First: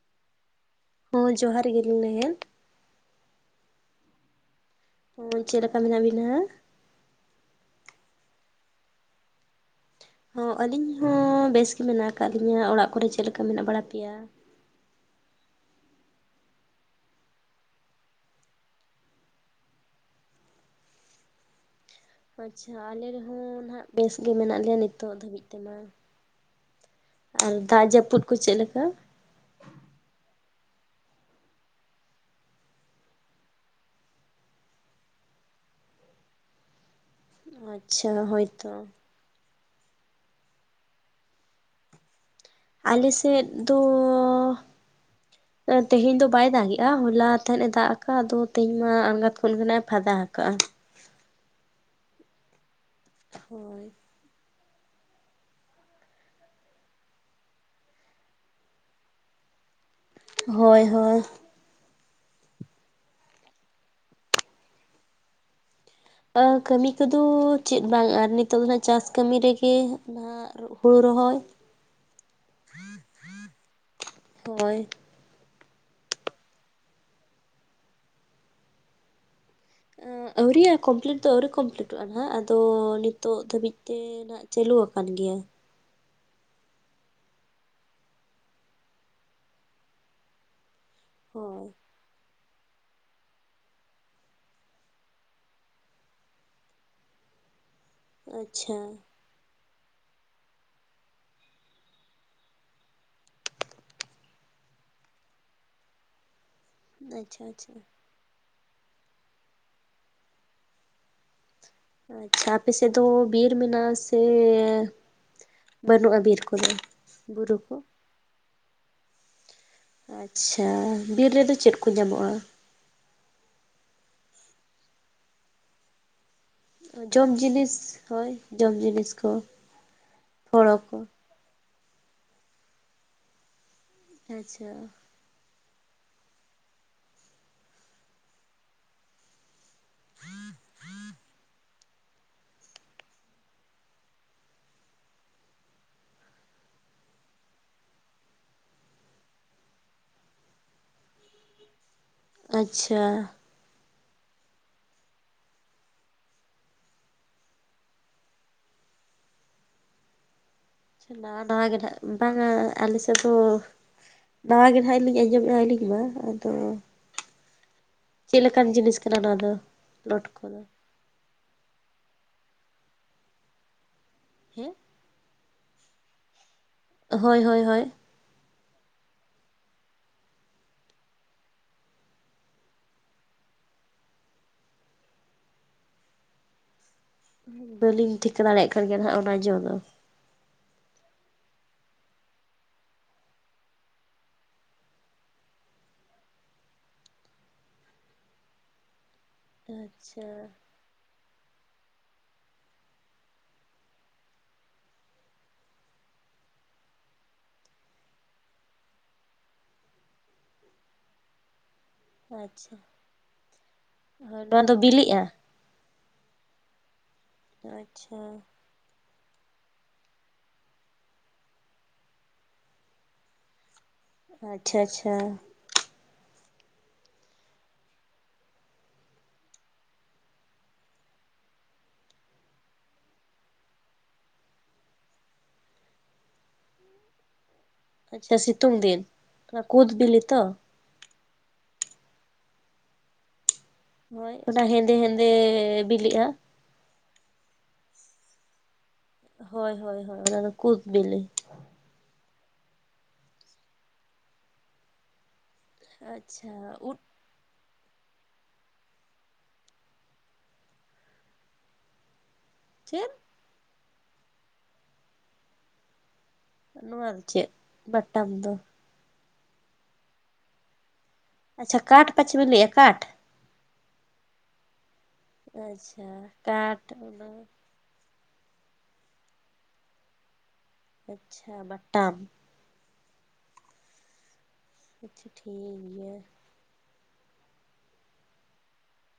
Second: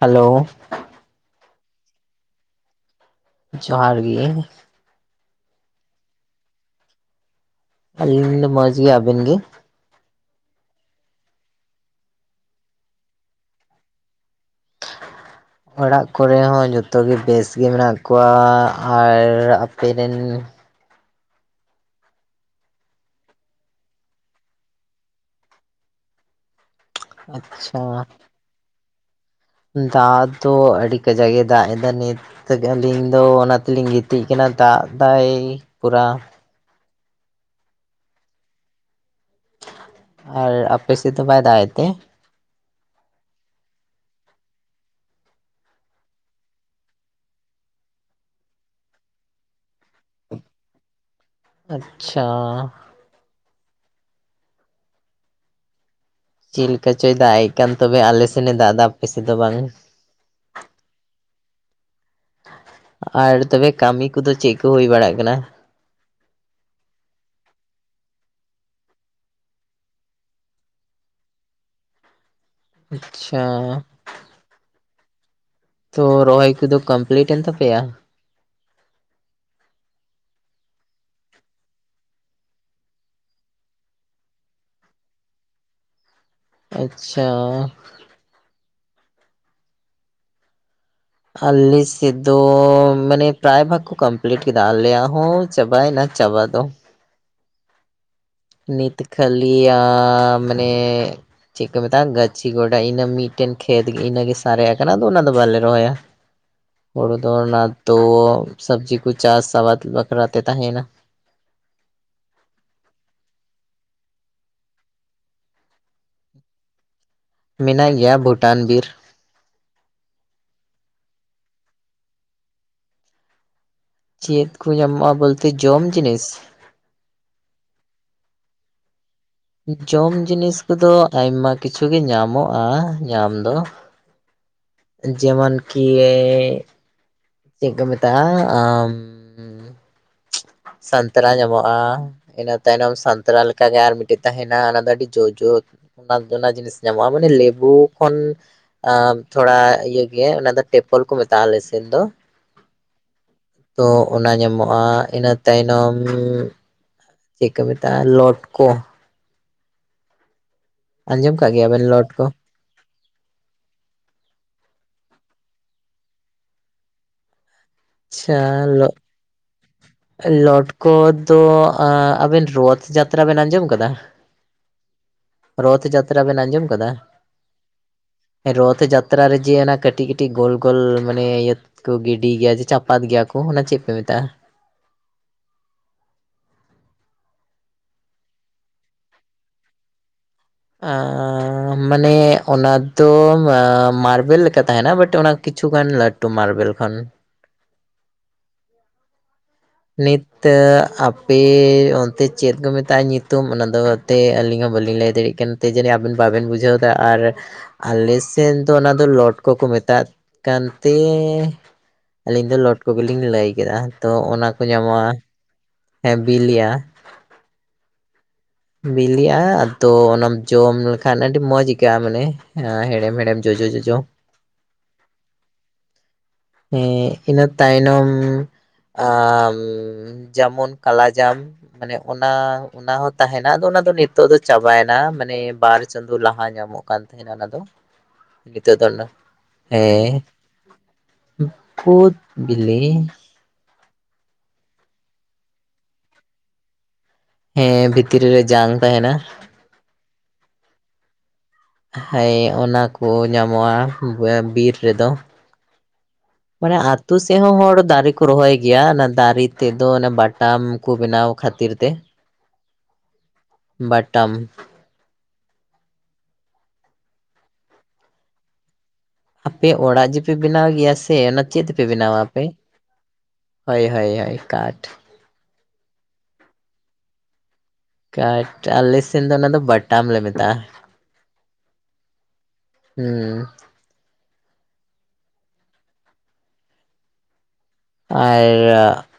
Hello ᱦᱚᱸ ᱡᱚᱦᱟᱨ ᱜᱮ ᱞᱤᱧ ᱞᱟᱹᱭᱟ ᱡᱚᱦᱟᱨ ᱜᱮ ᱚ ᱪᱮᱫ ᱞᱮᱠᱟ ᱢᱮᱱᱟᱜ ᱵᱤᱱᱟ ᱟᱹᱞᱤᱧ ᱫᱚ ᱢᱚᱡᱽ ᱜᱮ ᱟᱵᱮᱱ ᱜᱮ ᱦᱚᱸ ᱟᱹᱞᱤᱧ ᱦᱚᱸ ᱵᱮᱥ ᱜᱮ ᱢᱮᱱᱟᱜ ᱟᱠᱟᱫ ᱞᱤᱧᱟᱹ ᱚᱲᱟᱜ ᱠᱚᱨᱮ ᱪᱮᱫ ᱞᱮᱠᱟ ᱢᱮᱱᱟᱜ ᱵᱟᱲᱟ ᱯᱮᱭᱟ ᱦ [unintelligible] ᱚᱲᱟᱜ ᱠᱚᱨᱮ ᱦᱚᱸ ᱡᱚᱛᱚᱜᱮ ᱵᱮᱥ ᱜᱮ ᱢᱮᱱᱟᱜ ᱠᱚᱣᱟ ᱟᱨ ᱟᱯᱮ ᱨᱮᱱ ᱟᱪᱪᱷᱟ ᱟᱞᱮ ᱨᱮᱦᱚᱸ ᱱᱟᱦᱱᱟᱜ ᱵᱮᱥ ᱜᱮ ᱢᱮᱱᱟᱜ ᱞᱮᱭᱟ ᱱᱤᱛᱚᱜ ᱫᱷᱟᱹᱵᱤᱡ ᱛᱮᱢᱟ ᱟᱨ ᱫᱟᱜ ᱟᱪᱪᱷᱟ ᱡᱟᱹᱯᱩᱫ ᱠᱚ ᱪᱮᱫ ᱞᱮᱠᱟ ᱫᱟᱜ ᱫᱚ ᱟᱹᱰᱤ ᱠᱟᱡᱟᱠᱮᱭ ᱫᱟᱜ ᱮᱫᱟ ᱱᱤᱛ ᱟᱹᱞᱤᱧ ᱫᱚ ᱚᱱᱟ ᱛᱮᱞᱤᱧ ᱜᱤᱛᱤᱡ ᱠᱟᱱᱟ ᱫᱟᱜ ᱫᱟᱭ ᱯᱩᱨᱟ ᱟᱪᱪᱷᱟ ᱦᱳᱭᱛᱚ ᱟᱨ ᱟᱯᱮ ᱥᱮᱫ ᱫᱚ ᱵᱟᱭ ᱫᱟᱜᱮᱫ ᱛᱮ ᱟᱞᱮᱥᱮᱫ ᱫᱚ [unintelligible] ᱛᱮᱦᱮᱧ ᱫᱚ ᱵᱟᱭ ᱫᱟᱜᱮᱜᱼᱟ ᱦᱚᱞᱟ ᱵᱟᱭ ᱮᱫᱮ ᱫᱟᱜ ᱟᱠᱟᱫ-ᱟ ᱟᱫᱚ ᱛᱮᱦᱮᱧ ᱢᱟ ᱟᱸᱲᱜᱟᱷᱟᱛ ᱠᱷᱚᱱ ᱜᱮ ᱮ ᱯᱷᱟᱫᱟ ᱟᱠᱟᱜ-ᱟ ᱟᱪᱪᱷᱟ ᱦᱳᱭ ᱪᱮᱫ ᱞᱮᱠᱟ ᱪᱚᱭ ᱫᱟᱜ ᱮᱜ ᱠᱟᱱ ᱛᱚᱵᱮ ᱟᱞᱮ ᱥᱮᱱᱮ ᱫᱟᱜ ᱮᱫᱟ ᱟᱯᱮᱥᱮᱱ ᱫᱚ ᱵᱟᱝ ᱦᱳᱭ ᱦᱳᱭ ᱟᱨ ᱛᱚᱵᱮ ᱠᱟᱹᱢᱤ ᱠᱚᱫᱚ ᱪᱮᱫ ᱠᱚ ᱦᱩᱭ ᱵᱟᱲᱟᱜ ᱠᱟᱱᱟ ᱟ ᱠᱟᱹᱢᱤ ᱠᱚᱫᱚ ᱪᱮᱫ ᱵᱟᱝ ᱟᱨ ᱱᱤᱛᱚᱜ ᱫᱚ ᱱᱟᱜ ᱪᱟᱹᱥ ᱠᱟᱹᱢᱤ ᱨᱮᱜᱮ ᱦᱩᱲᱩ ᱨᱚᱦᱚᱭ ᱟᱪᱪᱷᱟ ᱦᱳᱭ ᱛᱚ ᱨᱚᱦᱚᱭ ᱠᱚᱫᱚ ᱠᱚᱢᱯᱞᱤᱴ ᱮᱱ ᱛᱟᱯᱮᱭᱟ ᱟᱺ ᱟᱹᱣᱨᱤᱭᱟᱜ ᱠᱚᱢᱯᱞᱤᱴ ᱫᱚ ᱟᱹᱣᱨᱤ ᱠᱚᱢᱯᱞᱤᱴᱚᱜᱼᱟ ᱱᱟᱦᱟᱜ ᱟᱫᱚ ᱱᱤᱛᱚᱜ ᱫᱷᱟᱹᱵᱤᱡ ᱛᱮ ᱪᱟᱹᱞᱩ ᱣᱟᱠᱟᱱ ᱜᱮᱭᱟ ᱟᱪᱪᱷᱟ ᱦᱳᱭ ᱟᱞᱞᱤᱥ ᱥᱮᱫ ᱫᱚ ᱢᱟᱱᱮ ᱯᱨᱟᱭ ᱵᱷᱟᱜᱽ ᱠᱚ ᱠᱚᱢᱯᱞᱤᱴ ᱠᱮᱫᱟ ᱟᱞᱮᱭᱟᱜ ᱦᱚᱸ ᱪᱟᱵᱟᱭᱮᱱᱟ ᱪᱟᱵᱟ ᱫᱚ ᱟᱪᱪᱷᱟ ᱱᱤᱛ ᱠᱷᱟᱹᱞᱤᱭᱟ ᱢᱟᱱᱮ ᱪᱤᱠ ᱠᱚ ᱢᱮᱛᱟᱜ-ᱟ ᱜᱟᱪᱷᱤ ᱜᱚᱰᱟ ᱤᱱᱟ ᱢᱤᱫᱴᱮᱱ ᱠᱷᱮᱛ ᱜᱮ ᱥᱟᱨᱮᱡ ᱟᱠᱟᱱᱟ ᱤᱱᱟᱹ ᱫᱚ ᱵᱟᱞᱮ ᱨᱚᱦᱭᱟ ᱦᱳᱲᱩ ᱫᱚ ᱟᱪᱪᱷᱟ ᱚᱱᱟ ᱟᱪᱪᱷᱟ ᱛᱳᱫ ᱥᱚᱵᱡᱤ ᱠᱚ ᱪᱟᱥ ᱟᱵᱟᱫ ᱵᱟᱠᱷᱨᱟ ᱛᱮ ᱛᱟᱦᱮᱱᱟ ᱟᱪᱪᱷᱟ ᱟᱯᱮ ᱥᱮᱫ ᱫᱚ ᱵᱤᱨ ᱢᱮᱱᱟᱜ-ᱟ ᱥᱮ ᱵᱟᱹᱱᱩᱜᱼᱟ ᱵᱤᱨ ᱠᱚᱫᱚ ᱵᱩᱨᱩ ᱠᱚ ᱢᱮᱱᱟᱜ ᱜᱮᱭᱟ ᱵᱳᱴᱟᱱ ᱵᱤᱨ ᱟᱪᱪᱷᱟ ᱵᱤᱨ ᱨᱮᱫᱚ ᱪᱮᱫ ᱠᱚ ᱧᱟᱢᱚᱜᱼᱟ ᱪᱮᱫ ᱠᱚ ᱧᱟᱢᱚᱜᱼᱟ ᱵᱚᱞᱛᱮ ᱡᱚᱢ ᱡᱤᱱᱤᱥ ᱡᱚᱢ ᱡᱤᱱᱤᱥ ᱦᱳᱭ ᱡᱚᱢ ᱡᱤᱱᱤᱥ ᱠᱚ ᱡᱚᱢ ᱡᱤᱱᱤᱥ ᱦᱳᱲᱳ ᱠᱚᱫᱚ ᱠᱚ ᱟᱭᱢᱟ ᱠᱤᱪᱷᱩ ᱜᱮ ᱧᱟᱢᱚᱜᱼᱟ ᱧᱟᱢ ᱫᱚ ᱟᱪᱪᱷᱟ ᱡᱮᱢᱚᱱ ᱠᱤ ᱪᱮᱫ ᱠᱚ ᱢᱮᱛᱟᱜᱼᱟ ᱟᱢ ᱥᱟᱱᱛᱟᱨᱟ ᱧᱟᱢᱚᱜᱼᱟ ᱤᱱᱟᱹ ᱛᱟᱭᱱᱚᱢ ᱥᱟᱱᱛᱟᱨᱟ ᱞᱮᱠᱟᱜᱮ ᱟᱨ ᱢᱤᱫᱴᱮᱱ ᱛᱟᱦᱮᱱᱟ ᱚᱱᱟ ᱫᱚ ᱟᱹᱰᱤ ᱡᱳ ᱡᱳ ᱟᱵ ᱚᱱᱟ ᱡᱤᱱᱤᱥ ᱧᱟᱢᱚᱜᱼᱟ ᱢᱟᱱᱮ ᱞᱮᱵᱩ ᱠᱷᱚᱱ ᱟᱵ ᱛᱷᱚᱲᱟ ᱤᱭᱟᱹ ᱜᱮᱭᱟ ᱚᱱᱟ ᱫᱚ ᱴᱮᱯᱚᱞ ᱠᱚ ᱢᱮᱛᱟᱜ ᱟᱞᱮᱥᱮᱫ ᱫᱚ ᱟᱪᱪᱷᱟ ᱛᱚ ᱚᱱᱟ ᱧᱟᱢᱚᱜᱼᱟ ᱤᱱᱟᱹ ᱛᱟᱭᱱᱚᱢ ᱪᱮᱫ ᱠᱚ ᱢᱮᱛᱟᱜᱼᱟ ᱞᱚᱴᱠᱚ ᱟᱸᱡᱚᱢ ᱱᱟᱣᱟ ᱠᱟᱜ ᱱᱟᱣᱟ ᱜᱮᱭᱟᱵᱮᱱ ᱜᱮᱰᱷᱟᱜ ᱞᱚᱴᱠᱚ ᱵᱟᱝ ᱟ ᱟᱞᱮᱥᱮᱫ ᱫᱚ ᱱᱟᱣᱟ ᱜᱮ ᱱᱟᱦᱟᱜ ᱞᱤᱧ ᱟᱸᱡᱚᱢᱮᱜᱼᱟ ᱟᱹᱞᱤᱧ ᱢᱟ ᱟᱫᱚ ᱟᱪᱪᱷᱟ ᱪᱮᱫ ᱞᱮᱠᱟᱱ ᱡᱤᱱᱤᱥ ᱠᱟᱱᱟ ᱱᱚᱣᱟ ᱫᱚ ᱞᱚᱴ ᱠᱚᱫᱚ? ᱞᱚᱴᱠᱚ ᱫᱚ ᱟᱸ ᱟᱵᱮᱱ ᱨᱳᱛᱷ ᱡᱟᱛᱨᱟ ᱵᱮᱱ ᱟᱸᱡᱚᱢ ᱠᱟᱫᱟ ᱦᱮᱸ ᱨᱚᱛᱷ ᱡᱟᱛᱨᱟ ᱵᱮᱱ ᱟᱸᱡᱚᱢ ᱠᱟᱫᱟ ᱦᱳᱭ ᱦᱳᱭ ᱦᱳᱭ ᱨᱚᱛᱷ ᱡᱟᱛᱨᱟ ᱨᱮ ᱡᱮ ᱚᱱᱟ ᱠᱟᱹᱴᱤᱡ ᱠᱟᱹᱴᱤᱡ ᱜᱳᱞ ᱜᱳᱞ ᱢᱟᱱᱮ ᱤᱭᱟᱹ ᱠᱚ ᱜᱤᱰᱤ ᱜᱮᱭᱟ ᱡᱮ ᱪᱟᱯᱟᱫ ᱜᱮᱭᱟ ᱠᱚ ᱚᱱᱟ ᱪᱮᱫ ᱯᱮ ᱢᱮᱛᱟᱜ-ᱟ ᱵᱟᱹᱞᱤᱧ ᱴᱷᱤᱠᱟᱹ ᱫᱟᱲᱮᱭᱟᱜ ᱠᱟᱱ ᱜᱮᱭᱟ ᱱᱟᱦᱟᱜ ᱚᱱᱟ ᱡᱚ ᱫᱚ ᱟᱸ ᱢᱟᱱᱮ ᱚᱱᱟ ᱫᱚ ᱟᱻ ᱢᱟᱨᱵᱮᱞ ᱞᱮᱠᱟ ᱛᱟᱦᱮᱱᱟ ᱵᱟᱴ ᱚᱱᱟ ᱠᱤᱪᱷᱩᱜᱟᱱ ᱞᱟᱹᱴ ᱴᱩ ᱢᱟᱨᱵᱮᱞ ᱠᱷᱚᱱ ᱟᱪᱪᱷᱟ ᱱᱤᱛᱛᱮ ᱟᱯ ᱯᱮ ᱚᱱᱛᱮ ᱪᱮᱫ ᱠᱚ ᱢᱮᱛᱟᱜ-ᱟ ᱧᱩᱛᱩᱢ ᱚᱱᱟᱫᱚ ᱮᱛᱮ ᱟᱹᱞᱤᱧ ᱦᱚᱸ ᱵᱟᱹᱞᱤᱧ ᱞᱟᱹᱭ ᱫᱟᱲᱮᱭᱟᱜ ᱠᱟᱱ ᱛᱮ ᱡᱟᱹᱱᱤᱡ ᱟᱵᱤᱱ ᱵᱟᱵᱤᱱ ᱵᱩᱡᱷᱟᱹᱣ ᱫᱟ ᱟᱨ ᱟᱞᱮ ᱥᱮᱫ ᱫᱚ ᱚᱱᱟ ᱫᱚ ᱞᱚᱰ ᱠᱚ ᱠᱚ ᱢᱮᱛᱟᱜ ᱠᱟᱱᱛᱮ ᱟᱞᱤᱧ ᱫᱚ ᱟᱪᱪᱷᱟ ᱞᱚᱰ ᱠᱚ ᱜᱮᱞᱤᱧ ᱞᱟᱹᱭ ᱠᱮᱫᱟ ᱛᱚ ᱦᱳᱭ ᱚᱱᱟ ᱠᱚ ᱱᱚᱣᱟ ᱫᱚ ᱧᱟᱢᱚᱜ-ᱟ ᱵᱤᱞᱤᱜᱼᱟ? ᱦᱮᱸ ᱵᱤᱞᱤᱭᱟ ᱟᱪᱪᱷᱟ ᱵᱤᱞᱤᱜ-ᱟ ᱟᱫᱚ ᱚᱱᱟᱢ ᱡᱚᱢ ᱞᱮᱠᱷᱟᱱ ᱟᱹᱰᱤ ᱢᱚᱸᱡᱽ ᱟᱹᱭᱠᱟᱹᱜ-ᱟ ᱢᱟᱱᱮ ᱦᱮᱲᱮᱢ ᱦᱮᱲᱮᱢ ᱡᱚᱡᱚ ᱡᱚᱡᱚ ᱟᱪᱪᱷᱟ ᱟᱪᱪᱷᱟ ᱦᱮᱸ ᱤᱱᱟᱹ ᱛᱟᱭᱱᱚᱢ ᱟ ᱡᱮᱢᱚᱱ ᱠᱟᱞᱟᱡᱟᱢ ᱢᱟᱱᱮ ᱚᱱᱟ ᱚᱱᱟ ᱦᱚᱸ ᱛᱟᱦᱮᱱᱟ ᱟᱫᱚ ᱚᱱᱟ ᱫᱚ ᱱᱤᱛᱚᱜ ᱫᱚ ᱪᱟᱵᱟᱭᱱᱟ ᱢᱟᱱᱮ ᱵᱟᱨ ᱪᱟᱸᱫᱳ ᱞᱟᱦᱟ ᱧᱟᱢᱚᱜ ᱠᱟᱱ ᱛᱟᱦᱮᱱᱟ ᱚᱱᱟ ᱫᱚ ᱟᱪᱪᱷᱟ ᱱᱤᱛᱚᱜ ᱥᱤᱛᱩᱝ ᱫᱚ ᱫᱤᱱ ᱢᱮᱱᱟ ᱚᱱᱟ ᱠᱩᱫ ᱦᱮᱸ ᱵᱤᱞᱤ ᱛᱚ? ᱠᱩᱫ ᱵᱤᱞᱤ ᱦᱳᱭ ᱚᱱᱟ ᱦᱮᱸᱫᱮ ᱦᱮᱸᱫᱮ ᱵᱤᱞᱤᱜ-ᱟ ᱦᱮᱸ ᱵᱷᱤᱛᱨᱤ ᱨᱮ ᱡᱟᱝ ᱛᱟᱦᱮᱸᱱᱟ ᱦᱳᱭ ᱦᱳᱭ ᱦᱳᱭ ᱚᱱᱟ ᱫᱚ ᱠᱩᱫᱽ ᱵᱤᱞᱤ ᱦᱩᱭᱸ ᱚᱱᱟ ᱠᱚ ᱧᱟᱢᱚᱜ-ᱟ ᱵᱤᱨ ᱨᱮᱫᱚ ᱟᱪᱪᱷᱟ ᱢᱟᱱᱮ ᱩᱫ ᱟᱹᱛᱩ ᱥᱮ ᱛᱮᱦᱚᱸ ᱦᱚᱲ ᱫᱟᱨᱮ ᱠᱚ ᱨᱚᱦᱚᱭ ᱜᱮᱭᱟ ᱚᱱᱟ ᱫᱟᱨᱮ ᱛᱮᱫᱚ ᱚᱱᱟ ᱵᱟᱴᱟᱢ ᱠᱚ ᱵᱮᱱᱟᱣ ᱠᱷᱟᱹᱛᱤᱨ ᱛᱮ ᱻ ᱪᱮᱫ ᱵᱟᱴᱟᱢ ᱱᱚᱣᱟ ᱫᱚ ᱪᱮᱫ ᱵᱟᱴᱟᱢ ᱫᱚ ᱟᱯᱮ ᱚᱲᱟᱜ ᱡᱮᱯᱮ ᱵᱮᱱᱟᱣ ᱜᱮᱭᱟ ᱥᱮ ᱚᱱᱟ ᱪᱮᱫ ᱟᱪᱪᱷᱟ ᱛᱮᱯᱮ ᱠᱟᱴ ᱵᱮᱱᱟᱣᱟ ᱯᱟᱪᱮ ᱟᱯᱮ ᱵᱤᱱ ᱞᱟᱹᱭᱮᱜᱼᱟ ᱠᱟᱴ? ᱦᱳᱭ ᱦᱳᱭ ᱦᱳᱭ ᱠᱟᱴ ᱟᱪᱪᱷᱟ ᱠᱟᱴ ᱠᱟᱴ ᱟᱞᱮ ᱥᱮᱱ ᱫᱚ ᱚᱱᱟ ᱫᱚ ᱵᱟᱴᱟᱢ ᱞᱮ ᱢᱮᱛᱟᱜ-ᱟ ᱟᱪᱪᱷᱟ ᱵᱟᱴᱟᱢ ᱦᱩᱸ ᱟᱪᱪᱷᱟ ᱴᱷᱤᱠ ᱜᱮᱭᱟ ᱟᱨᱻ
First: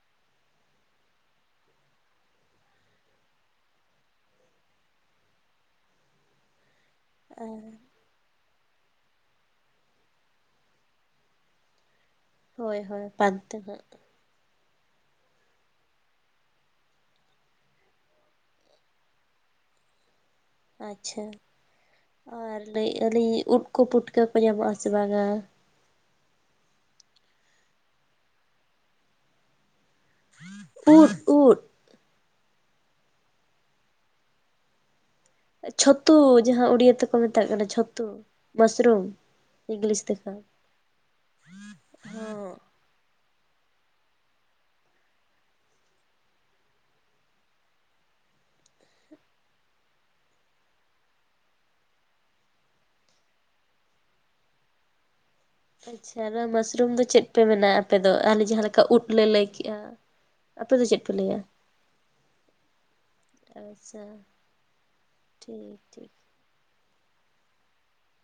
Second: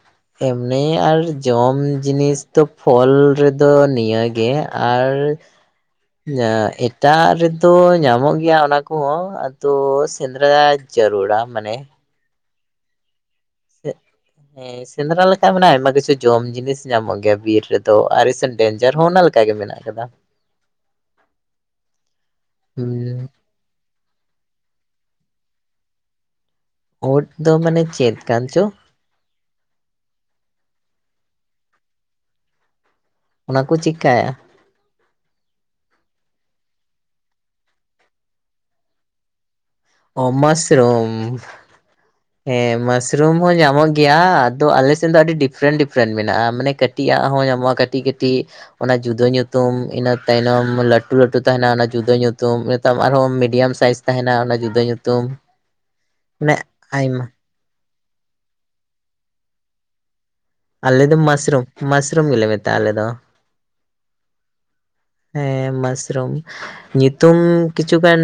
ᱮᱢᱱᱤ ᱟᱨ ᱡᱚᱢ ᱡᱤᱱᱤᱥ ᱫᱚ ᱯᱷᱚᱞ ᱨᱮᱫᱚ ᱱᱤᱭᱟᱹᱜᱮ ᱟᱨ ᱮᱠ ᱮᱴᱟᱜ ᱟᱨ ᱨᱮᱫᱚ ᱧᱟᱢᱚᱜ ᱜᱮᱭᱟ ᱚᱱᱟ ᱠᱚᱦᱚᱸ ᱟᱫᱚ ᱥᱮᱸᱫᱽᱨᱟ ᱡᱟᱹᱨᱩᱲᱟ ᱢᱟᱱᱮ ᱦᱳᱭ ᱦᱳᱭ ᱯᱟᱱᱛᱮ ᱱᱟᱜ ᱥᱮᱫ ᱦᱮ ᱦᱮᱸ ᱥᱮᱸᱫᱽᱨᱟ ᱞᱮᱠᱷᱟᱡ ᱫᱚ ᱟᱭᱢᱟ ᱠᱤᱪᱷᱩ ᱡᱚᱢ ᱡᱤᱱᱤᱥ ᱧᱟᱢᱚᱜ ᱜᱮᱭᱟ ᱵᱤᱨ ᱨᱮᱫᱚ ᱟᱨ ᱤᱥ ᱰᱮᱧᱡᱟᱨ ᱦᱚᱸ ᱚᱱᱟ ᱞᱮᱠᱟ ᱜᱮ ᱢᱮᱱᱟᱜ ᱟᱠᱟᱫᱟ ᱻ ᱟᱪᱪᱷᱟ ᱟᱨ ᱞᱟᱹᱭᱮᱫ ᱟᱹᱞᱤᱧ ᱩᱫ ᱠᱚ ᱯᱩᱴᱠᱟᱹ ᱠᱚ ᱧᱟᱢᱚᱜ ᱟ ᱥᱮ ᱵᱟᱝᱟ ᱩᱫ ᱫᱚ ᱢᱟᱱᱮ ᱪᱮᱫ ᱠᱟᱱ ᱪᱚ ᱩᱫ ᱩᱫ ᱚᱱᱟ ᱠᱩ ᱪᱤᱜᱠᱟ ᱪᱷᱟᱹᱛᱩ ᱡᱟᱦᱟᱸ ᱩᱲᱤᱭᱟᱹ ᱛᱮᱠᱚ ᱢᱮᱛᱟᱜ ᱠᱟᱱᱟ ᱪᱷᱟᱹᱛᱩ ᱢᱟᱥᱨᱩᱢ᱾ ᱤᱝᱞᱤᱥ ᱛᱮᱠᱚ ᱚ ᱢᱟᱥᱨᱩᱢ ᱦᱚᱸ ᱦᱮᱸ ᱢᱟᱥ ᱨᱩᱢ ᱦᱚᱸ ᱧᱟᱢᱚᱜ ᱜᱮᱭᱟ ᱟᱫᱚ ᱟᱞᱮ ᱥᱮᱱ ᱫᱚ ᱟᱹᱰᱤ ᱰᱤᱯᱷᱨᱮᱱ-ᱰᱤᱯᱷᱨᱮᱸᱱ ᱢᱮᱱᱟᱜᱼᱟ ᱢᱟᱱᱮ ᱠᱟᱹᱴᱤᱡ ᱟᱜ ᱦᱚᱸ ᱧᱟᱢᱚᱜᱼᱟ ᱠᱟᱹᱴᱤᱡ-ᱠᱟᱹᱴᱤᱡ᱾ ᱚᱱᱟ ᱡᱩᱫᱟᱹ ᱧᱩᱛᱩᱢ ᱤᱱᱟᱹ ᱛᱟᱭᱱᱚᱢ ᱞᱟᱹᱴᱩ ᱞᱟᱹᱴᱩ ᱛᱟᱦᱮᱱᱟ ᱚᱱᱟ ᱡᱩᱫᱟᱹ ᱧᱩᱛᱩᱢ ᱤᱱᱟᱹ ᱛᱟᱭᱚᱢ ᱟᱨᱦᱚᱸ ᱢᱤᱰᱤᱭᱟᱢ ᱥᱟᱭᱤᱡᱽ ᱛᱟᱦᱮᱱᱟ ᱚᱱᱟ ᱡᱩᱫᱟᱹ ᱧᱩᱛᱩᱢ᱾ ᱟᱪᱪᱷᱟ ᱱᱚᱣᱟ ᱢᱟᱱᱮ ᱢᱟᱥᱨᱩᱢ ᱫᱚ ᱪᱮᱫ ᱟᱭᱢᱟ ᱯᱮ ᱢᱮᱱᱟ ᱟᱯᱮ ᱫᱚ ᱟᱞᱮ ᱡᱟᱦᱟᱸ ᱞᱮᱠᱟ ᱩᱫ ᱞᱮ ᱞᱟᱹᱭ ᱠᱮᱜᱼᱟ᱾ ᱟᱯᱮ ᱪᱮᱫ ᱟᱞᱮ ᱯᱮ ᱫᱚ ᱞᱟᱹᱭᱟ ᱢᱟᱥᱨᱩᱢ ᱢᱟᱥᱨᱩᱢ ᱜᱮᱞᱮ ᱢᱮᱛᱟᱜᱼᱟ ᱟᱞᱮ ᱫᱚ᱾ ᱛᱟᱵᱟᱪᱪᱷᱟ᱾ ᱦᱮᱸ ᱢᱟᱥᱨᱩᱢ᱾ ᱧᱩᱛᱩᱢ ᱠᱤᱪᱷᱩᱜᱟᱱ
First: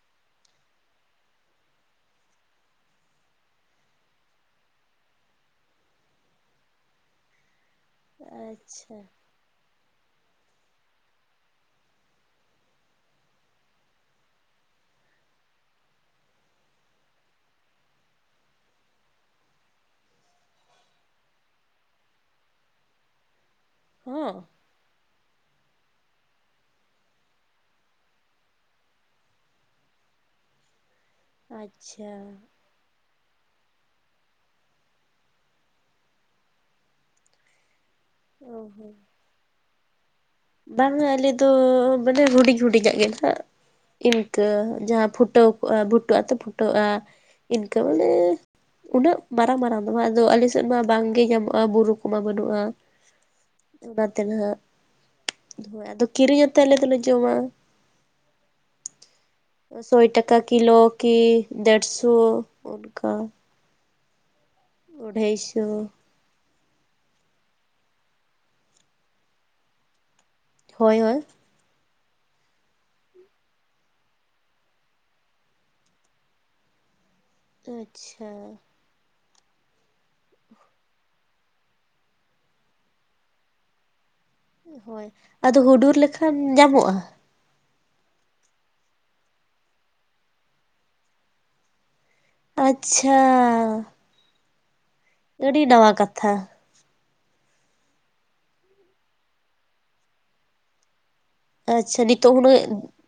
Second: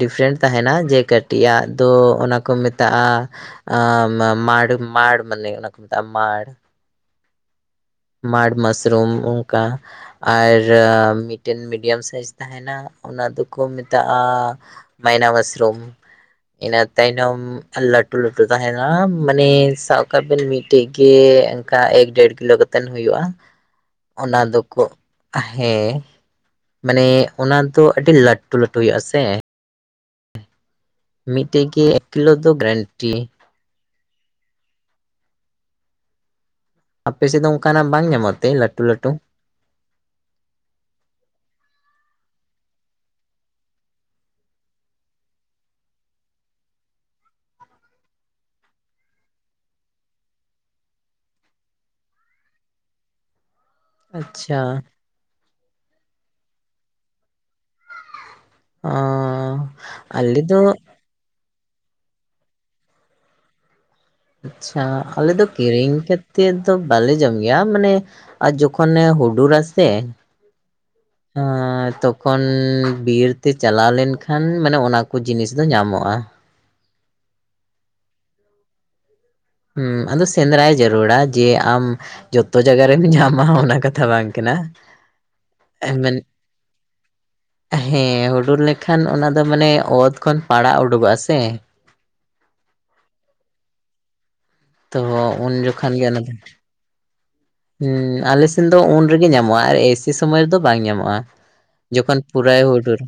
ᱰᱤᱯᱷᱨᱮᱱᱴ ᱛᱟᱦᱮᱸᱱᱟ ᱡᱮ ᱠᱟᱹᱴᱤᱡ ᱟᱜ ᱫᱚ ᱚᱱᱟ ᱠᱚ ᱢᱮ ᱛᱟᱜᱼᱟ ᱟᱸᱻ ᱢᱟ-ᱢᱟᱲᱤ ᱢᱟᱲ ᱢᱟᱱᱮ ᱚᱱᱟ ᱠᱚ ᱢᱮᱛᱟᱜᱼᱟ ᱢᱟᱲ᱾ ᱢᱟᱲ ᱟᱪᱪᱷᱟ ᱢᱟᱥᱨᱩᱢ ᱚᱱᱠᱟ ᱟᱨ ᱢᱤᱫᱴᱮᱱ ᱢᱤᱰᱤᱭᱟᱢ ᱥᱟᱭᱤᱡᱽ ᱛᱟ ᱦᱮᱸᱱᱟ ᱚᱱᱟ ᱫᱚᱠᱚ ᱢᱮᱛᱟᱜᱼᱟ ᱢᱟᱭᱱᱟ ᱢᱟᱥᱨᱚᱢ᱾ ᱤᱱᱟᱹ ᱛᱟᱭᱱᱚᱢ ᱞᱟᱹᱴᱩ-ᱞᱟᱹᱴᱩ ᱛᱟᱦᱮᱱᱟ ᱢᱟᱱᱮ ᱥᱟᱵ ᱠᱟᱜ ᱵᱮᱱ ᱢᱤᱫᱴᱮᱡ ᱜᱮ᱾ ᱚᱱᱠᱟ ᱮᱠ ᱰᱮᱲ ᱠᱤᱞᱳ ᱠᱟᱛᱮᱱ ᱦᱩᱭᱩᱜᱼᱟ ᱦᱚᱸ ᱚᱱᱟ ᱫᱚᱠᱚ ᱦᱮᱸ᱾ ᱢᱟᱱᱮ ᱚᱱᱟ ᱫᱚ ᱟᱹᱰᱤ ᱞᱟᱹᱴᱩ-ᱞᱟᱹᱴᱩ ᱦᱩᱭᱩᱜᱼᱟ ᱥᱮ᱾ ᱢᱤᱫᱴᱮᱡ ᱜᱮ ᱮᱠ ᱟᱪᱪᱷᱟ ᱠᱤᱞᱳ ᱫᱚ ᱜᱨᱮᱱᱴᱤ᱾ ᱟᱯᱮᱥᱮᱫ ᱫᱚ ᱚᱱᱠᱟᱱᱟᱜ ᱵᱟᱝ ᱧᱟᱢᱚᱜ ᱛᱮ ᱚ ᱞᱟᱹᱴᱩ ᱦᱚᱸ ᱞᱟᱹᱴᱩ᱾ ᱵᱟᱝᱟ ᱟᱞᱮ ᱫᱚ ᱢᱟᱱᱮ ᱦᱩᱰᱤᱧᱼᱦᱩᱰᱤᱧ ᱟᱜ ᱜᱮ ᱱᱟᱦᱟᱜ᱾ ᱤᱱᱠᱟᱹ ᱡᱟᱦᱟᱸ ᱯᱷᱩᱴᱟᱹᱣ ᱠᱚᱜᱼᱟ ᱵᱷᱩᱴᱟᱹᱜ ᱟᱛᱮ ᱯᱷᱩᱴᱟᱹᱜᱼᱟ ᱤᱱᱠᱟᱹ ᱢᱟᱱᱮ ᱩᱱᱟᱹᱜ ᱢᱟᱨᱟᱝ ᱢᱟᱨᱟᱝ ᱫᱚ ᱵᱟᱝ ᱟᱫᱚ ᱟᱞᱮ ᱥᱮᱫ ᱢᱟ ᱵᱟᱝ ᱜᱮ ᱧᱟᱢᱚᱜᱼᱟ ᱵᱩᱨᱩ ᱠᱚᱢᱟ ᱵᱟᱹᱱᱩᱜ-ᱟ᱾ [inaudible] ᱚᱱᱟᱛᱮ ᱱᱟᱦᱟᱜ ᱟᱪᱪᱷᱟ ᱦᱳ ᱟᱫᱚ ᱠᱤᱨᱤᱧ ᱟᱛᱮ ᱟᱞᱮ ᱫᱚᱞᱮ ᱡᱚᱢᱟ᱾ ᱚᱸᱻ ᱥᱚᱭ ᱴᱟᱠᱟ ᱟᱞᱮ ᱫᱚ ᱠᱤᱞᱳ ᱠᱤ ᱰᱮᱲᱥᱚ ᱚᱱᱠᱟ᱾ ᱟᱪᱪᱷᱟ ᱟᱞᱮ ᱫᱚ ᱟᱹᱲᱟᱹᱭᱥᱚ ᱠᱤᱨᱤᱧ ᱛᱮ ᱛᱮᱫ ᱫᱚ ᱵᱟᱞᱮ ᱡᱚᱢ ᱜᱮᱭᱟ ᱢᱟᱱᱮ ᱟᱨ ᱡᱚᱠᱷᱚᱱᱮ ᱦᱩᱰᱩᱨ ᱟᱥᱮ ᱦᱳᱭ ᱦᱳᱭ᱾ ᱦᱚᱸ ᱛᱚᱠᱷᱚᱱ ᱵᱤᱨ ᱛᱮ ᱪᱟᱞᱟᱣ ᱞᱮᱱ ᱠᱷᱟᱱ ᱢᱟᱱᱮ ᱚᱱᱟ ᱠᱚ ᱡᱤᱱᱤᱥ ᱫᱚ ᱧᱟᱢᱚᱜᱼᱟ᱾ ᱚ ᱟᱪᱪᱷᱟ᱾ ᱦᱩᱸ ᱟᱫᱚ ᱥᱮᱸᱫᱽᱨᱟᱭ ᱡᱟᱨᱩᱲᱟ ᱡᱮ ᱟᱢ ᱡᱚᱛᱚ ᱡᱟᱭᱜᱟ ᱨᱮᱢ ᱧᱟᱢᱟ ᱚᱱᱟ ᱠᱟᱛᱷᱟ ᱵᱟᱝ ᱠᱟᱱᱟ ᱦᱳᱭ ᱟᱫᱚ ᱦᱩᱰᱩᱨ ᱢᱮᱱ ᱞᱮᱠᱷᱟᱱ ᱧᱟᱢᱚᱜ-ᱟ᱾ ᱦᱮᱸ ᱦᱩᱰᱩᱨ ᱞᱮᱠᱷᱟᱱ ᱚᱱᱟ ᱫᱚ ᱢᱟᱱᱮ ᱚᱛ ᱠᱷᱚᱱ ᱯᱟᱲᱟᱜ ᱩᱰᱩᱠᱚᱜᱼᱟ ᱥᱮ᱾ ᱟᱪᱪᱷᱟ᱾ ᱛᱚ ᱩᱱ ᱟᱹᱰᱤ ᱱᱟᱣᱟ ᱡᱚᱠᱷᱚᱱ ᱜᱮ ᱚᱱᱟ ᱠᱟᱛᱷᱟ ᱫᱚ᱾ ᱦᱩᱸ ᱟᱞᱮ ᱥᱮᱱ ᱫᱚ ᱩᱱ ᱨᱮᱜᱮ ᱧᱟᱢᱚᱜ-ᱟ ᱟᱨ ᱮᱥᱤ ᱥᱚᱢᱚᱭ ᱨᱮᱫᱚ ᱵᱟᱝ ᱧᱟᱢᱚᱜ-ᱟ᱾ ᱟᱪᱪᱷᱟ ᱡᱚᱠᱷᱚᱱ ᱱᱤᱛᱚᱜ ᱯᱩᱨᱟᱭ ᱦᱩᱱᱟᱹᱜ ᱦᱩᱰᱩᱨᱟ᱾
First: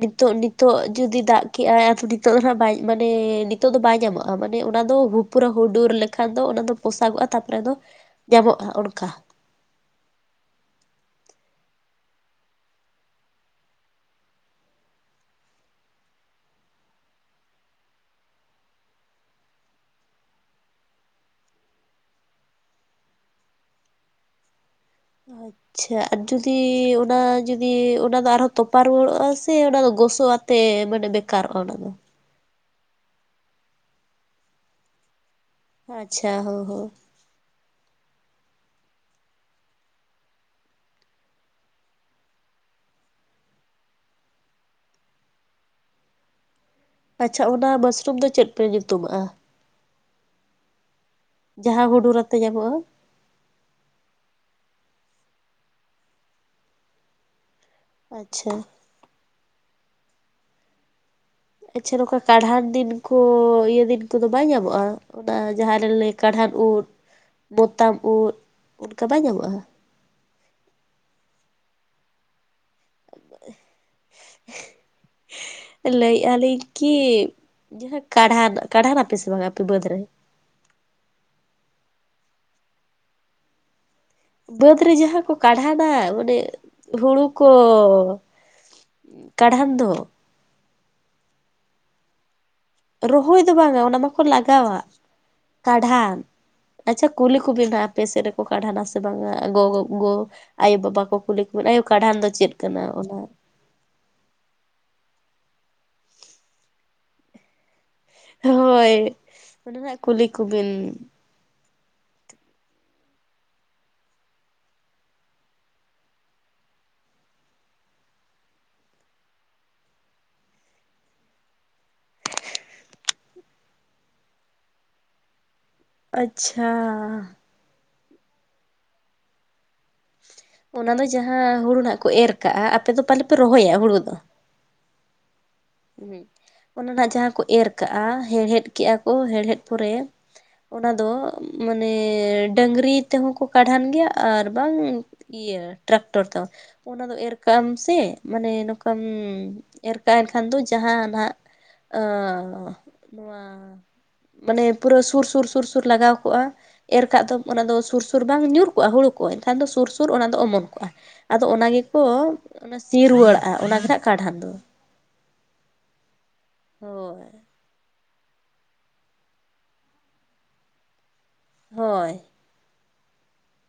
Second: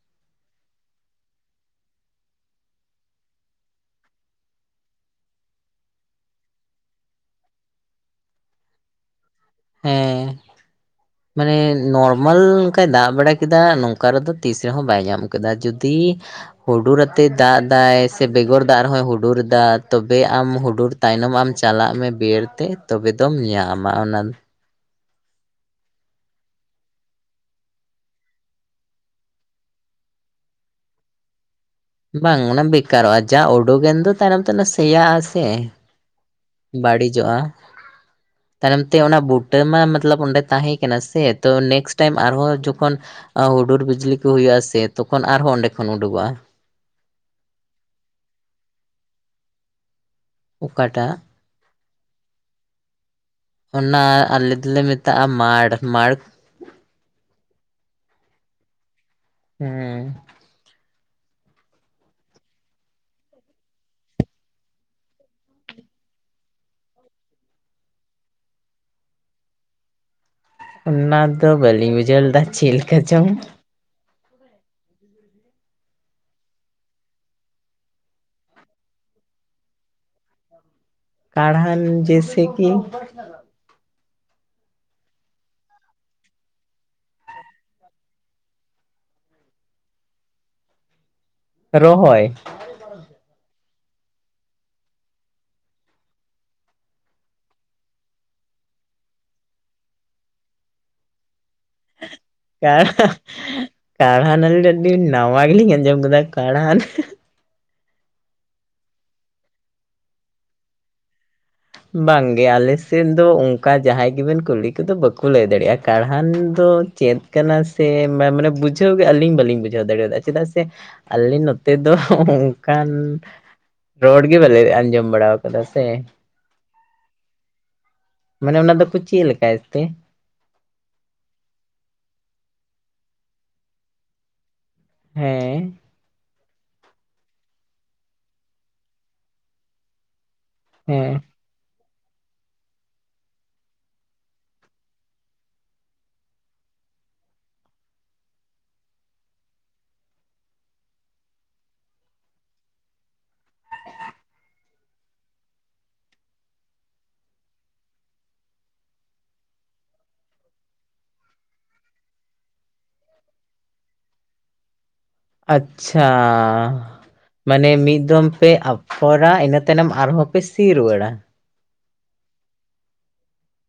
ᱱᱤᱛᱚᱜ ᱱᱤᱛᱚᱜ ᱡᱩᱫᱤ ᱫᱟᱜ ᱠᱮᱜᱼᱟᱭ ᱡᱩᱫᱤ ᱛᱟᱣ ᱨᱮᱦᱚ ᱵᱟᱭ ᱢᱟᱱᱮ ᱱᱤᱛᱚᱜ ᱫᱚ ᱵᱟᱭ ᱧᱟᱢᱚᱜ-ᱟ ᱢᱟᱱᱮ ᱚᱱᱟ ᱫᱚ ᱦᱩ ᱯᱩᱨᱟᱹ ᱦᱩᱰᱩᱨ ᱞᱮᱠᱷᱟᱱ ᱫᱚ ᱚᱱᱟ ᱫᱚ ᱯᱚᱥᱟᱜᱚᱜᱼᱟ ᱛᱟᱯᱚᱨᱮ ᱫᱚ ᱧᱟᱢᱚᱜᱼᱟ ᱚᱱᱠᱟ᱾ ᱦᱮᱸ᱾ ᱢᱟᱱᱮ ᱱᱚᱨᱢᱟᱞ ᱚᱱᱠᱟᱭ ᱫᱟᱜ ᱵᱟᱲᱟ ᱠᱮᱫᱟ ᱱᱚᱝᱠᱟ ᱨᱮᱫᱚ ᱛᱤᱥ ᱨᱮᱦᱚᱸ ᱵᱟᱭ ᱧᱟᱢ ᱠᱮᱫᱟ, ᱡᱩᱫᱤ ᱦᱩᱰᱩᱨ ᱟᱛᱮ ᱫᱟᱜ ᱫᱟᱭ ᱥᱮ ᱵᱮᱜᱚᱨ ᱫᱟᱜ ᱨᱮᱦᱚᱸᱭ ᱦᱩᱰᱩᱨ ᱮᱫᱟ ᱛᱚᱵᱮ ᱟᱢ ᱦᱩᱰᱩᱨ ᱛᱟᱭᱱᱚᱢ ᱟᱢ ᱪᱟᱞᱟᱜ ᱢᱮ ᱵᱮᱨ ᱛᱮ ᱛᱚᱵᱮ ᱫᱚᱢ ᱧᱟᱢᱟ ᱚᱱᱟ᱾ ᱦᱳᱭ᱾ ᱪᱷᱟ ᱟ ᱡᱩᱫᱤ ᱚᱱᱟ ᱡᱩᱫᱤ ᱚᱱᱟ ᱫᱚ ᱟᱨᱦᱚᱸ ᱛᱚᱯᱟ ᱨᱩᱣᱟᱹᱲᱚᱜᱼᱟ ᱥᱮ ᱚᱱᱟ ᱫᱚ ᱜᱚᱥᱚᱜᱼᱟ? ᱛᱮ ᱢᱟᱱᱮ ᱵᱮᱠᱟᱨᱚᱜ ᱚᱱᱟ ᱫᱚ᱾ ᱵᱟᱝ ᱚᱱᱟ ᱵᱮᱠᱟᱨᱚᱜᱼᱟ ᱡᱟ ᱚᱰᱳᱜ ᱮᱱ ᱫᱚ ᱛᱟᱭᱚᱢ ᱛᱮ ᱥᱮᱭᱟ ᱟᱥᱮ᱾ ᱟᱪᱪᱷᱟ ᱦᱳ ᱦᱳ᱾ ᱡᱚᱜᱼᱟ᱾ ᱛᱟᱭᱱᱚᱢ ᱛᱮ ᱚᱱᱟ ᱵᱩᱴᱟᱹ ᱢᱟ ᱢᱚᱛᱞᱚᱵ ᱚᱸᱰᱮ ᱛᱟᱦᱮᱸ ᱠᱟᱱᱟ ᱥᱮ ᱛᱮ ᱱᱮᱠᱥ ᱴᱟᱭᱤᱢ ᱟᱨᱦᱚᱸ ᱡᱚᱠᱷᱚᱱ ᱦᱩᱰᱩᱨ ᱵᱤᱡᱽᱞᱤ ᱠᱚ ᱦᱩᱭᱩᱜ-ᱟ ᱥᱮ ᱛᱚᱠᱷᱚᱱ ᱟᱨᱦᱚᱸ ᱚᱸᱰᱮ ᱠᱷᱚᱱ ᱩᱰᱩᱠᱚᱜ-ᱟ ᱟᱪᱪᱷᱟ ᱚᱱᱟ ᱢᱟᱥᱨᱩᱢ ᱫᱚ ᱪᱮᱫ ᱯᱮ ᱧᱩᱛᱩᱢ ᱟᱜ-ᱟ ᱚᱠᱟᱴᱟᱜ ᱡᱟᱦᱟᱸ ᱦᱩᱰᱩᱨ ᱟᱛᱮ ᱧᱟᱢᱚᱜ-ᱟ ᱚᱱᱟ ᱟᱞᱮ ᱫᱚᱞᱮ ᱢᱮᱛᱟᱜ-ᱟ ᱢᱟᱲ ᱢᱟᱲ ᱟᱪᱪᱷᱟ ᱦᱮᱸ ᱟᱪᱪᱷᱟ ᱱᱚᱝᱠᱟ ᱠᱟᱬᱦᱟᱱ ᱫᱤᱱ ᱠᱚ ᱤᱭᱟᱹ ᱫᱤᱱ ᱠᱚᱫᱚ ᱵᱟᱭ ᱧᱟᱢᱚᱜ-ᱟ ᱚᱱᱟ ᱡᱟᱦᱟᱸᱨᱮ ᱞᱟᱹᱭ ᱠᱟᱬᱦᱟᱱ ᱩᱫ ᱢᱚᱛᱟᱢ ᱩᱫ ᱚᱱᱠᱟ ᱵᱟᱭ ᱧᱟᱢᱚᱜ-ᱟ ᱚᱱᱟ ᱫᱚ ᱵᱟᱹᱞᱤᱧ ᱵᱩᱡᱷᱟᱹᱣ ᱞᱮᱫᱟ ᱪᱮᱫ ᱞᱮᱠᱟ ᱪᱚᱝ ᱞᱟᱹᱭᱮᱫ-ᱟ ᱞᱤᱧ ᱠᱤ ᱡᱟᱦᱟᱸ ᱠᱟᱬᱦᱟᱱ ᱠᱟᱬᱦᱟᱱ ᱟᱯᱮ ᱥᱮ ᱵᱟᱝ ᱟᱯᱮ ᱵᱟᱹᱫᱽ ᱨᱮ ᱠᱟᱬᱦᱟᱱ ᱡᱮᱥᱮ ᱠᱤ ᱦ [unintelligible] ᱵᱟᱹᱫᱽ ᱨᱮ ᱡᱟᱦᱟᱸ ᱠᱚ ᱠᱟᱬᱦᱟᱱᱟ ᱢᱟᱱᱮ ᱦᱩᱲᱩ ᱠᱚ ᱠᱟᱬᱦᱟᱱ ᱫᱚ ᱨᱚᱦᱚᱭ ᱨᱚᱦᱚᱭ ᱫᱚ ᱵᱟᱝᱟ ᱚᱱᱟ ᱢᱟᱠᱚ ᱞᱟᱜᱟᱣᱟ ᱠᱟᱬᱦᱟᱱ ᱟᱪᱪᱷᱟ ᱠᱩᱞᱤ ᱠᱚᱵᱤᱱ ᱦᱟᱜ ᱟᱯᱮ ᱥᱮᱫ ᱨᱮᱠᱚ ᱠᱟᱬᱦᱟᱱᱟ ᱥᱮ ᱵᱟᱝᱟ ᱜᱚᱜᱚ ᱟᱭᱳ-ᱵᱟᱵᱟ ᱠᱚ ᱠᱩᱞᱤ ᱠᱚ ᱢᱮ ᱟᱭᱳ ᱠᱟᱬᱦᱟᱱ ᱫᱚ ᱪᱮᱫ ᱠᱟᱱᱟ ᱚᱱᱟ ᱠᱟᱲᱦᱟ ᱨᱟᱨᱤ ᱨᱮ ᱱᱟᱣᱟ ᱜᱤᱞᱤᱧ ᱟᱡᱚᱢ ᱜᱚᱫᱟ ᱠᱟᱲᱦᱟᱱ ᱦᱳᱭ ᱚᱱᱟ ᱦᱟᱜ ᱠᱩᱞᱤ ᱠᱚᱵᱤᱱ ᱵᱟᱝ ᱜᱮ ᱟᱞᱮ ᱥᱮᱫ ᱫᱚ ᱚᱱᱠᱟ ᱡᱟᱦᱟᱸᱭ ᱜᱮᱵᱮᱱ ᱠᱩᱞᱤ ᱠᱚᱫᱚ ᱵᱟᱠᱚ ᱞᱟᱹᱭ ᱫᱟᱲᱮᱭᱟᱜᱼᱟ ᱠᱟᱬᱦᱟᱱ ᱫᱚ ᱪᱮᱫ ᱠᱟᱱᱟ ᱥᱮ [unintelligible] ᱵᱩᱡᱷᱟᱹᱣ ᱜᱮ ᱟᱹᱞᱤᱧ ᱵᱟᱹᱞᱤᱧ ᱵᱩᱡᱷᱟᱹᱣ ᱫᱟᱲᱮᱭᱟᱫ-ᱟ ᱪᱮᱫᱟᱜ ᱥᱮ ᱟᱞᱮ ᱱᱚᱛᱮ ᱫᱚ ᱚᱱᱠᱟᱱ ᱨᱚᱲ ᱜᱮ ᱵᱟᱞᱮ ᱟᱸᱡᱚᱢ ᱵᱟᱲᱟ ᱠᱟᱫᱟ ᱥᱮ ᱟᱪᱪᱷᱟ ᱢᱟᱱᱮ ᱚᱱᱟ ᱫᱚᱠᱚ ᱪᱮᱫ ᱞᱮᱠᱟᱭ ᱮᱫ ᱛᱮ ᱚᱱᱟ ᱫᱚ ᱡᱟᱦᱟᱸ ᱦᱩᱲᱩ ᱱᱟᱸᱜ ᱠᱚ ᱮᱨ ᱠᱟᱜᱼᱟ ᱟᱯᱮ ᱫᱚ ᱯᱟᱞᱮ ᱯᱮ ᱨᱚᱦᱚᱭ-ᱟ ᱦᱩᱲᱩ ᱫᱚ ᱦᱮᱸ ᱚᱱᱟ ᱱᱟ ᱡᱟᱦᱟᱸ ᱠᱚ ᱮᱨ ᱠᱟᱜᱼᱟ ᱦᱮᱲᱦᱮᱫ ᱠᱮᱜᱼᱟ ᱠᱚ ᱦᱮᱲᱦᱮᱫ ᱯᱚᱨᱮ ᱚᱱᱟ ᱫᱚ ᱦᱮᱸ ᱢᱟᱱᱮ ᱰᱟᱺᱝᱨᱤ ᱛᱮᱦᱚᱸ ᱠᱚ ᱠᱟᱰᱷᱟᱱ ᱜᱮᱭᱟ ᱟᱨ ᱵᱟᱝ ᱤᱭᱟᱹ ᱴᱨᱟᱠᱴᱚᱨ ᱛᱮ ᱦᱚᱸ ᱚᱱᱟ ᱫᱚ ᱮᱨ ᱠᱟᱜ ᱟᱢ ᱥᱮ ᱢᱟᱱᱮ ᱱᱚᱝᱠᱟᱢ ᱮᱨ ᱠᱟᱜ ᱠᱷᱟᱱ ᱫᱚ ᱡᱟᱦᱟ ᱱᱟᱜ [inaudible] [unintelligible] [inaudible] ᱢᱟᱱᱮ ᱯᱩᱨᱟᱹ ᱥᱩᱨ ᱥᱩᱨ ᱥᱩᱨ ᱥᱩᱨ ᱞᱟᱜᱟᱣ ᱠᱚᱜᱼᱟ ᱮᱨ ᱠᱟᱜ ᱫᱚᱢ ᱚᱱᱟ ᱫᱚ ᱥᱩᱨ ᱥᱩᱨ ᱵᱟᱝ ᱧᱩᱨ ᱠᱚᱜᱼᱟ ᱦᱩᱲᱩ ᱠᱚ ᱮᱱ ᱠᱷᱟᱱ ᱫᱚ ᱥᱩᱨ ᱥᱩᱨ ᱚᱱᱟ ᱫᱚ ᱚᱢᱚᱱ ᱠᱚᱜᱼᱟ ᱟᱫᱚ ᱚᱱᱟ ᱜᱮᱠᱚ ᱥᱤ ᱨᱩᱣᱟᱹᱲᱟᱜᱼᱟ ᱚᱱᱟ ᱜᱮ ᱦᱟᱸᱜ ᱠᱟᱰᱦᱟᱱ ᱫᱚ ᱟᱪᱪᱷᱟ ᱦᱳᱭ ᱢᱟᱱᱮ ᱢᱤᱫ ᱫᱚᱢ ᱯᱮ ᱟᱯᱷᱚᱨᱟ ᱤᱱᱟᱹ ᱛᱟᱭᱱᱚᱢ ᱟᱨᱦᱚᱸ ᱯᱮ ᱥᱤ ᱨᱩᱣᱟᱹᱲ-ᱟ ᱦᱳᱭ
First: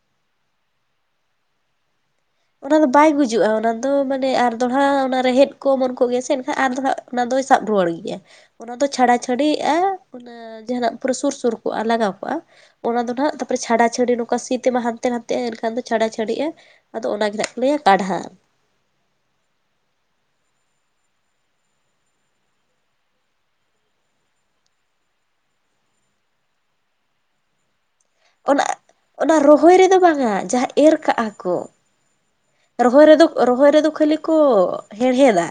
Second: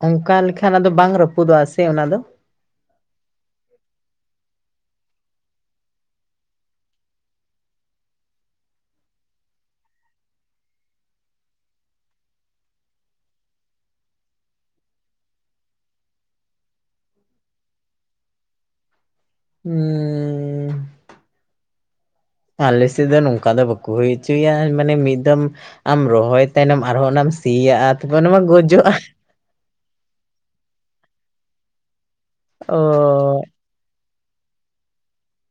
ᱚᱱᱠᱟ ᱞᱮᱠᱷᱟᱱ ᱟᱫᱚ ᱵᱟᱝ ᱨᱟᱹᱯᱩᱫᱚᱜ-ᱟ ᱥᱮ ᱚᱱᱟᱫᱚ ᱚᱱᱟ ᱫᱚ ᱵᱟᱭ ᱜᱩᱡᱩᱜᱼᱟ ᱚᱱᱟ ᱫᱚ ᱢᱟᱱᱮ ᱟᱨ ᱫᱚᱲᱦᱟ ᱚᱱᱟ ᱨᱮᱦᱮᱫ ᱠᱚ ᱚᱢᱚᱱ ᱠᱚᱜ ᱜᱮᱭᱟ ᱥᱮ ᱮᱱᱠᱷᱟᱱ ᱟᱨ ᱫᱚ ᱚᱱᱟ ᱫᱚᱭ ᱥᱟᱵ ᱨᱩᱣᱟᱹᱲ ᱜᱮᱭᱟ ᱚᱱᱟ ᱫᱚ ᱪᱷᱟᱲᱟ ᱪᱷᱟᱹᱰᱤᱜᱼᱟ ᱡᱟᱦᱟ ᱱᱟᱜ ᱯᱩᱨᱟᱹ ᱥᱩᱨ ᱥᱩᱨ ᱠᱚᱜᱼᱟ ᱞᱟᱜᱟᱣ ᱠᱚᱜᱼᱟ ᱚᱱᱟ ᱫᱚ ᱱᱟᱸᱜ ᱛᱟᱨᱯᱚᱨ ᱪᱷᱟᱰᱟ ᱪᱷᱟᱹᱰᱤ ᱱᱚᱝᱠᱟ ᱥᱤ ᱛᱮᱢᱟ ᱦᱟᱱᱛᱮ ᱱᱟᱛᱮᱼᱟ ᱮᱱᱠᱷᱟᱱ ᱫᱚ ᱪᱷᱟᱰᱟ ᱪᱷᱟᱹᱰᱤᱜᱼᱟ ᱟᱫᱚ ᱚᱱᱟᱜᱮ ᱱᱟᱸᱜ ᱠᱚ ᱞᱟᱹᱭ-ᱟ ᱠᱟᱲᱦᱟᱱ ᱩᱸ ᱟᱞᱮ ᱥᱮᱫ ᱫᱚ ᱱᱚᱝᱠᱟ ᱫᱚ ᱵᱟᱠᱚ ᱦᱩᱭ ᱦᱚᱪᱚᱭ-ᱟ ᱢᱟᱱᱮ ᱢᱤᱫ ᱫᱚᱢ ᱟᱢ ᱨᱚᱦᱚᱭ ᱛᱟᱭᱱᱚᱢ ᱟᱨᱦᱚᱸ ᱚᱱᱟᱢ ᱥᱤᱭᱟᱜ-ᱟ ᱛᱚᱵᱮ ᱚᱱᱟ ᱢᱟ ᱜᱚᱡᱚᱜ-ᱟ ᱚᱱᱟ ᱨᱚᱦᱚᱭ ᱨᱮᱫᱚ ᱵᱟᱝᱟ ᱡᱟᱦᱟᱸ ᱮᱨ ᱠᱟᱜ-ᱟ ᱠᱚ ᱨᱚᱦᱚᱭ ᱨᱮᱫᱚ ᱚ ᱨᱚᱦᱚᱭ ᱨᱮᱫᱚ ᱠᱷᱟᱹᱞᱤ ᱠᱚ ᱦᱮᱲᱦᱮᱫ ᱫᱟ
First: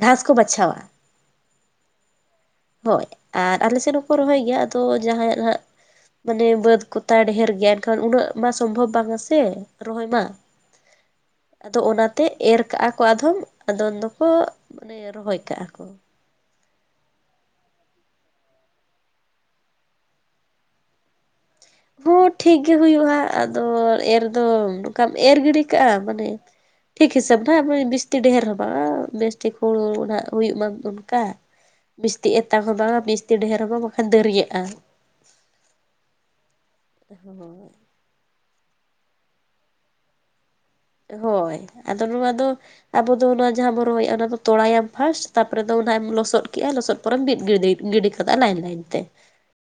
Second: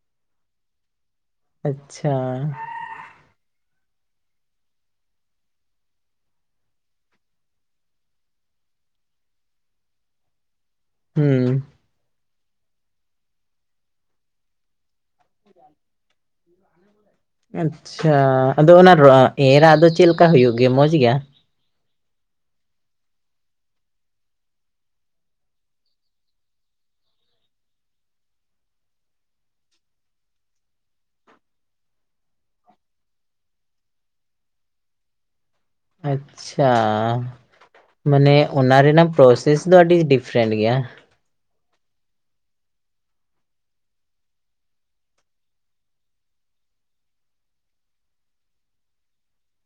ᱜᱷᱟᱸᱥ ᱠᱚ ᱵᱟᱪᱷᱟᱣ-ᱟ ᱟᱪᱪᱷᱟ ᱦᱳᱭ ᱟᱨ ᱟᱞᱮ ᱥᱮᱫ ᱦᱚᱸᱠᱚ ᱨᱚᱦᱚᱭ ᱜᱮᱭᱟ ᱟᱫᱚ ᱡᱟᱦᱟᱸᱭ ᱟᱜ ᱦᱟᱸᱜ ᱢᱟᱱᱮ ᱵᱟᱹᱫ ᱠᱚᱛᱟᱭ ᱰᱷᱮᱨ ᱜᱮᱭᱟ ᱮᱱᱠᱷᱟᱱ ᱩᱱᱟᱹᱜ ᱢᱟ ᱥᱚᱢᱵᱷᱚᱵ ᱵᱟᱝ ᱟᱥᱮ ᱨᱚᱦᱚᱭ ᱢᱟ ᱦᱩᱸ ᱟᱫᱚ ᱚᱱᱟ ᱛᱮ ᱮᱨ ᱠᱟᱜ-ᱟ ᱠᱚ ᱟᱫᱷᱚᱢ ᱟᱫᱚᱱ ᱫᱚᱠᱚ ᱢᱟᱱᱮ ᱨᱚᱦᱚᱭ ᱠᱟᱜ-ᱟ ᱠᱚ ᱟᱪᱪᱷᱟ ᱟᱫᱚ ᱚᱱᱟ ᱮᱨᱟᱜ ᱫᱚ ᱪᱮᱫ ᱞᱮᱠᱟ ᱦᱩᱭᱩᱜ ᱜᱮᱭᱟ ᱢᱚᱸᱡᱽ ᱜᱮ ᱦᱚᱸ ᱴᱷᱤᱠ ᱜᱮ ᱦᱩᱭᱩᱜ-ᱟ ᱟᱫᱚ ᱮᱨ ᱫᱚ ᱱᱚᱝᱠᱟᱢ ᱮᱨ ᱜᱤᱰᱤ ᱠᱟᱜ-ᱟ ᱢᱟᱱᱮ ᱴᱷᱤᱠ ᱦᱤᱥᱟᱹᱵᱽ [unintelligible] ᱵᱮᱥ ᱴᱷᱤᱠ ᱚᱲᱟᱜ ᱦᱳᱭᱳᱜ ᱢᱟ ᱫᱚᱨᱠᱟ ᱢᱤᱥᱛᱤ ᱮᱛᱟᱝ ᱦᱚᱸ ᱵᱟᱝᱟ ᱢᱤᱥᱛᱤ ᱰᱷᱮᱨ ᱦᱚᱸ ᱵᱟᱝ ᱵᱟᱠᱷᱟᱱ ᱫᱟᱹᱨᱭᱟᱹᱜ-ᱟ ᱟᱪᱪᱷᱟ ᱦᱳᱭ ᱢᱟᱱᱮ ᱚᱱᱟ ᱨᱮᱱᱟᱜ ᱯᱨᱚᱥᱮᱥ ᱫᱚ ᱟᱹᱰᱤ ᱰᱤᱯᱷᱮᱨᱮᱱᱴ ᱜᱮᱭᱟ ᱦᱳᱭ ᱟᱫᱚ ᱱᱚᱣᱟ ᱫᱚ ᱟᱵᱚ ᱫᱚ ᱚᱱᱟ ᱡᱟᱦᱟᱸ ᱵᱚᱱ ᱨᱚᱦᱚᱭ ᱮᱜ-ᱟ ᱚᱱᱟ ᱫᱚ ᱛᱚᱲᱟᱭ ᱟᱢ ᱯᱷᱟᱥᱴ ᱛᱟᱨ ᱯᱚᱨᱮ ᱫᱚ ᱦᱟᱸᱜ ᱮᱢ ᱞᱚᱥᱚᱫ ᱠᱮᱜ-ᱟ ᱞᱚᱥᱚᱫ ᱠᱮᱫ ᱯᱚᱨᱮᱢ ᱵᱤᱫ ᱜᱤᱰᱤ ᱜᱤᱰᱤ ᱠᱟᱫᱟ ᱞᱟᱭᱤᱱ ᱞᱟᱭᱤᱱ ᱛᱮ